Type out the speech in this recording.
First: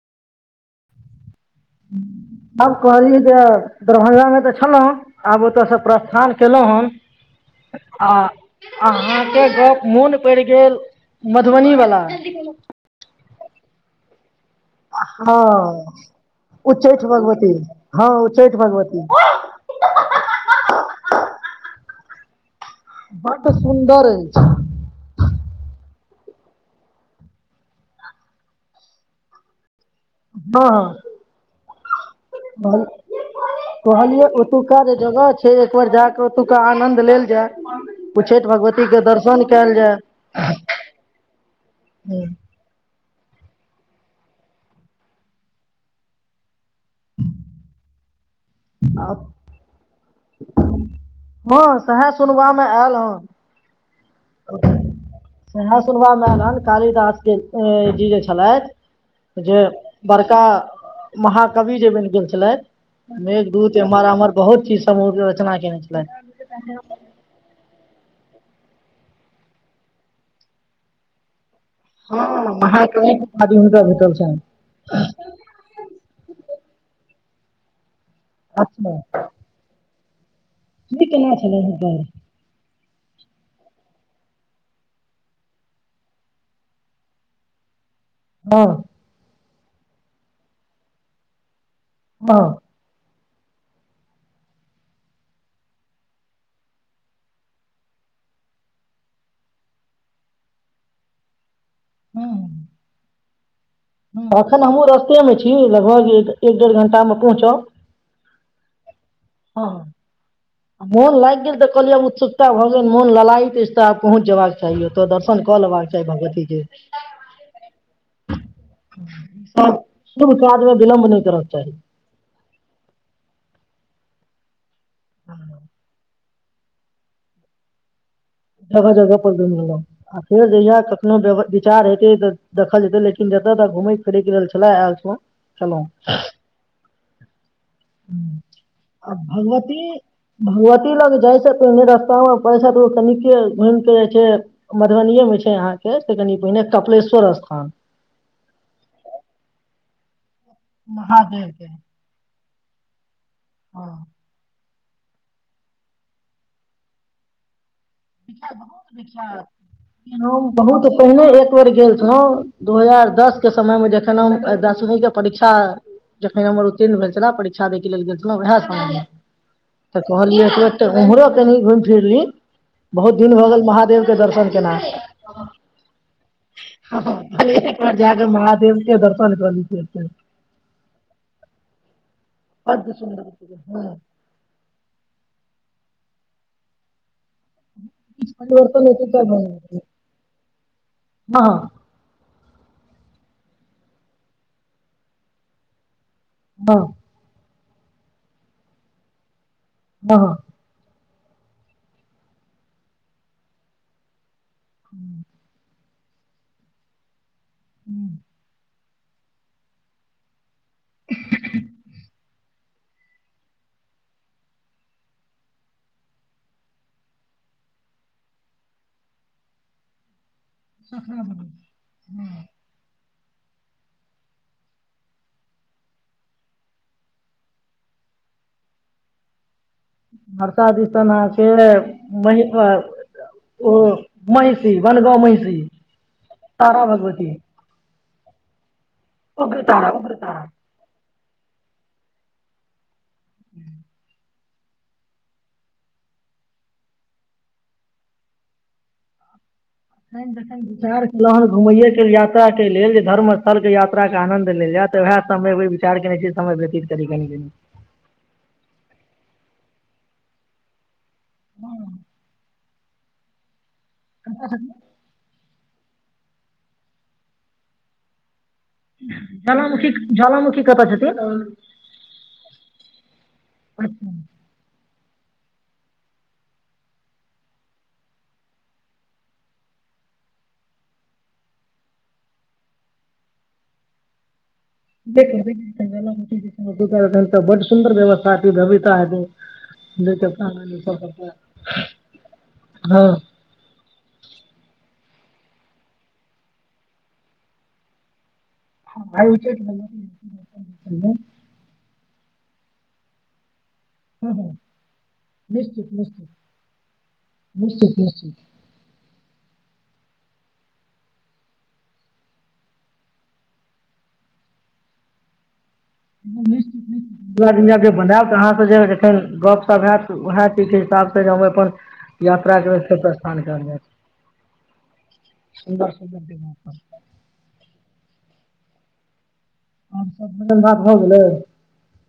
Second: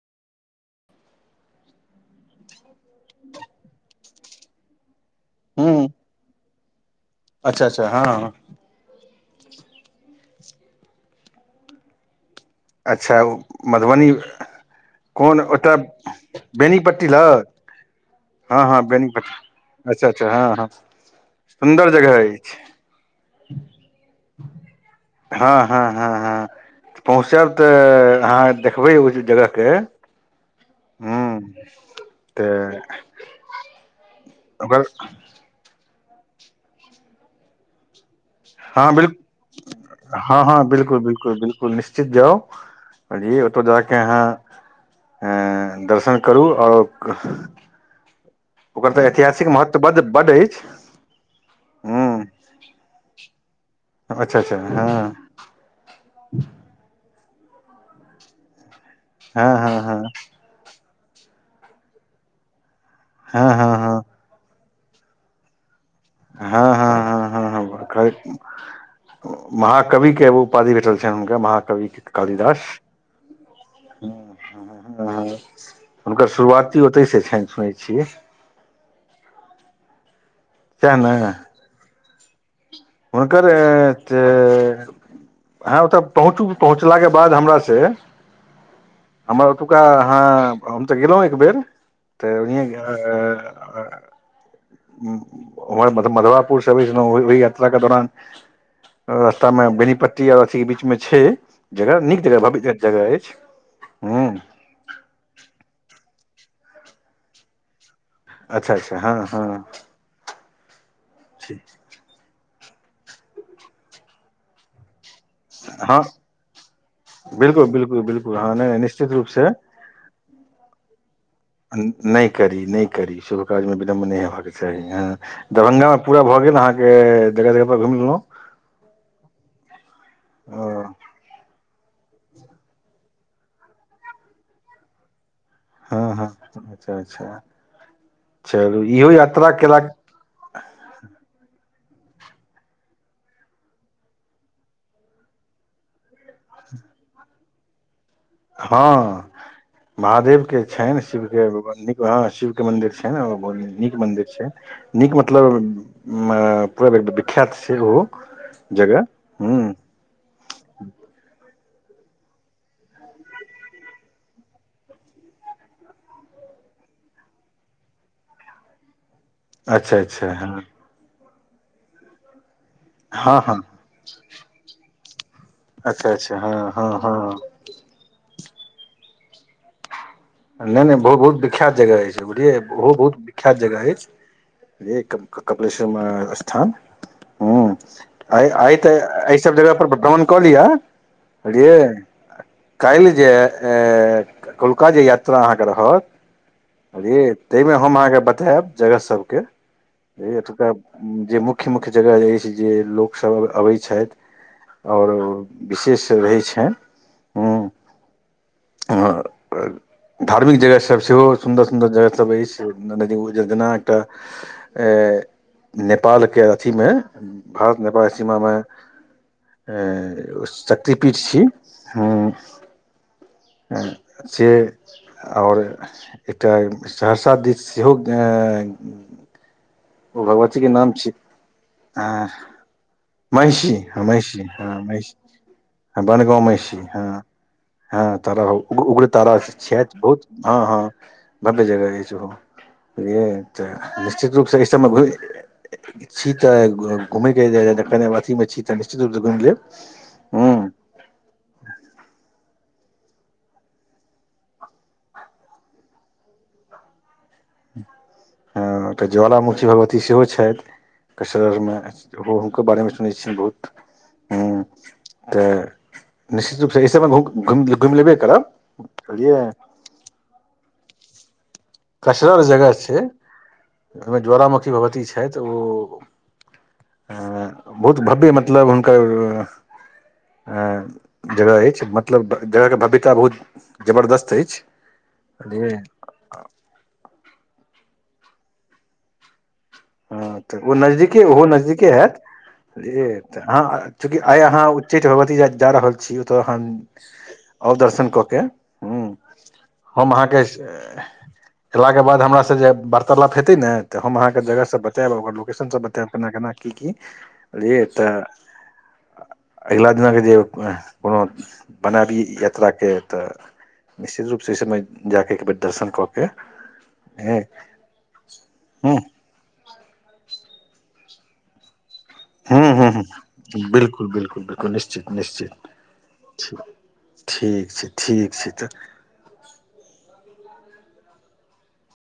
आब कहलिय जे दरभंगामे तऽ छलहु आब ओतऽ सँ हूँ प्रस्थान केलहुँ अच्छा अच्छा हैं आ हँ अहाँकेँ गप मोन पड़ि गेल मधुबनी वाल अच्छा मधुबनी। हँ कोन ओतय उच्चैठ बेनीपट्टी हत भगवती हँ उच्चैठ हँ, हँ भगवती बेनीपट्टी। अच्छा, अच्छा, हँ, हँ सुन्दर जगह अछि। बड़ सुन्दर अछि। हँ, हँ, हँ, पहुँचब तऽ अहाँ देखबै ओहि जगहके। हँ, हँ। हूँ तऽ। कहलियै ओतो का ओकर जे जगह छै एक बेर जााकऽ ओतो का आनन्द लेल जाय उच्चैठ हँ, भगवतीके दर्शन कयल बिल्कूल, जाय हँ हँ बिल्कूल, बिल्कूल निश्चित जाउ जी ओतो ज कऽ अहाँ दर्शन करू ओर। ओकर तऽ हँ ऐतिहासिकऽ महत्व बड्ड अछि। हँ, सएह हूँ सुनबा मे आयल हँ। अच्छा अच्छा हूँ वेहा सुनबा मे ऐल हन कालिदास के जी जे छलथि हँ जे हँ हँ बड़का महाकवि जे बनि गेल छलथि हँ हँ मेघदूत हँ एमहर आमहर बहुत चीज समूहके रचना केने छलैथ हँ हँ हँ हँ हँ करैत महाकवि केँ उपाधि भेटल छनि हुनका महाकवि हँ कालिदास महाकवि केँ उपाधि हुनका भेटल छैन हँ हुनकर शुरुआती ओतहि से छानि सुनै छियै अच्छा सएह की ने केना छलै हुनकर हुनकर ए जे ह ओतऽ पहुँचू पहुँचला केँ बाद हमरा से हँ हमर ओतुका हँ हम तऽ गेलहुँ एक बेेर तऽ हँ [unintelligible] तऽ मधुवपुर से आबै छलै ओहि यात्रा कऽ दौरान रास्ता मऽ बेनीपट्टी आ अथी आ बीच मे छै जगह नीक जगह भव्य जगह अछि हूँ अखन हम्हु रास्ते मे छी लगभग एक डेढ़ घंटा मे पहुँचब अच्छा अच्छा हँ हँ मौन लागि गेल तऽ कहलिए उ चैल ईक्षा भऽ गेल मौन ललाई पहुँच जयबाक चाही ओतऽ दर्शन कऽ लेबाक हँ चाही भगवती केँ बिल्कुल बिल्कुल बिल्कुल हँ नहि निश्चित रूप से सभ शुभ काज मे विलभ नहि करै कऽ चाही न- नहि करी नहि करी शुभ काज मे विलम्ब नहि होेबबाक के चाही दरभंगा मऽ पूरा भऽ गेल अहाँ के जगह जगह पर घुमि लेलहुँ जगह जगह पर घुम लेलहुँ फेर जहिया अ, कखनो [unintelligible] विचार हेतै तऽ देखल जेतै लेकिन जतय तऽ घुमै फिरय केँ छलै आयल छलो [unintelligible] आ हँ हँ अच्छा अच्छा चलू इहो यात्रा केलाक भगवती भगवती लग जाइ सँ पहिले रस्ता मऽ [unintelligible] तकनि [unintelligible] घूम केँ जाय छै मधुबनीे मे छै अहाँ केँ से कनि पहिने कपिलेश्वर स्थान हँ महादेव केँ छनि शिव महादेव केँ के बड़ा नीक हँ शिव केँ मंन्दिर छै [unintelligible] हँ नीक मंदिर छै नीक मतलब पूरा विख्यात छै ओहो विख्यात बहुत जगह विख्यात हूँ हम बहुत पहिने एक बेर गेल छलौ दू हजार दस के समय मे जखैन हम दसवी केँ परीक्षा जखन हमर उत्तीर्ण भेल छलै परीक्षा दैय कऽ लेल गेल छलहुँ वएह समय मे अच्छा तऽ अच्छा कहलियै हँ तुरते उम्हरो केनि घुमि फिर ली बहुत दीन हँ भऽ हँ गेल महादेव केँ दर्शन केना अच्छा अच्छा हँ हँ हँ [unintelligible] और जा कऽ महादेव के दर्शन कऽ [unintelligible] नहि नहि बहु बहुत विख्यात जगह अछि बुझलियै ओहो बड्ड बहुत सुन्दर छै, विख्यात जगह हँ अछि एक कऽ कपिलेश्वर स्थान हुँ किछ आय आई परिवर्तन तऽ एतुका एहि भऽ सब जगह गेल छै। पर भ्रमण कऽ लिअ हँ बुझलियै काल्हि जे ए कोलका जे यात्रा अहाँकेँ रहत हँ [unintelligible] ताहि मे हम अहाँकेँ बतायब जगह सबकेँ हँ हँ एतुका जे मुख्य मुख्य जगह अछि जे लोक सब अबै छथि और विशेष रहै छैन हं धार्मिक जगह सब से हो सुन्दर सुन्दर जगह सब अछि नदी जेना एकटा ऐ नेपाल के अथी में भारत नेपाल सीमा में उस शक्तिपीठ छी हं से और एकटा सहरसा दिस सेहो ओ भगवती के हरसा नाम दिसन छी अहाँके ऐं महि महिषी ओ हं महिषी हँ महिषी बन गाँव महिषी तारा हाँ भगवती हाँ तारा उग्रतारा उग्र तारा छैथ उग्र बहुत तारा हाँ हाँ भव्य जगह अइछ ओहो बुझलियै तऽ निश्चित रूप से सब में घुम छी तऽ घुमै के कऽ अथी में छी तऽ निश्चित रूप सँ घुमि लेब हूँ हड झार [unintelligible] न घुमय के यात्रा के लेल जे धर्म स्थल के यात्रा के आनंद लेल जय त वएह समय चार केने छी समय व्यतीत करी कनी कनी हाँ त ज्वालामुखी भगवती सेहो छैथ [unintelligible] में ओहो हनको बारे में सुनै छियनि बहुत हूँ [inaudible] तऽ निश्चित रूप सँ एहि घुम घुमि लेबे करब बुझलियै ज्वलामुखी ज्वलामुखी कत छथीन कसगर जगह छै ओय मे ज्वालामुखी भगवती छथि ओ बहुत भव्य मतलब हुनकर जगह अछि मतलब जगहके भव्यता बहुत जबरदस्त अछि देखिए बुझलियै देखि [unintelligible] सुन्दर व्यवस्था भत्ता हेतई हँ तऽ ओ नजदीके ओहो नजदीके हँ हयैत अहाँ चूँकि आइ अहाँ उच्चैठ भगवती जा रहल छी ओतय हन आओ दर्शनक के हूँ [unintelligible] एयला के बाद हमरा स जे वार्तालाप हेते ने त हम अहाँके जगह सब बतायब ओभर लोकेशन सब निश्चित बताब केना केना की कि बझलियै निश्चित तऽ निश्चित अगिला दिनाके जे कोनो बनाबी यात्राके तऽ निश्चित रूपसँ समय जाक एकबेर दर्शन कऽ के हँ बनारस तऽ अहाँ सँ जे हूँ जखन गप्प शप हएैत उएह चीके हिसाब सँ जे हम अपन हाँ यात्राके हाँ हाँ प्रस्थान करब बिल्कुल बिल्कुल बिल्कुल निश्चित सुन्दर सुन्दर निश्चित जगहपर ठीक छै ठीक छै तऽ भोजन भात भ गेलए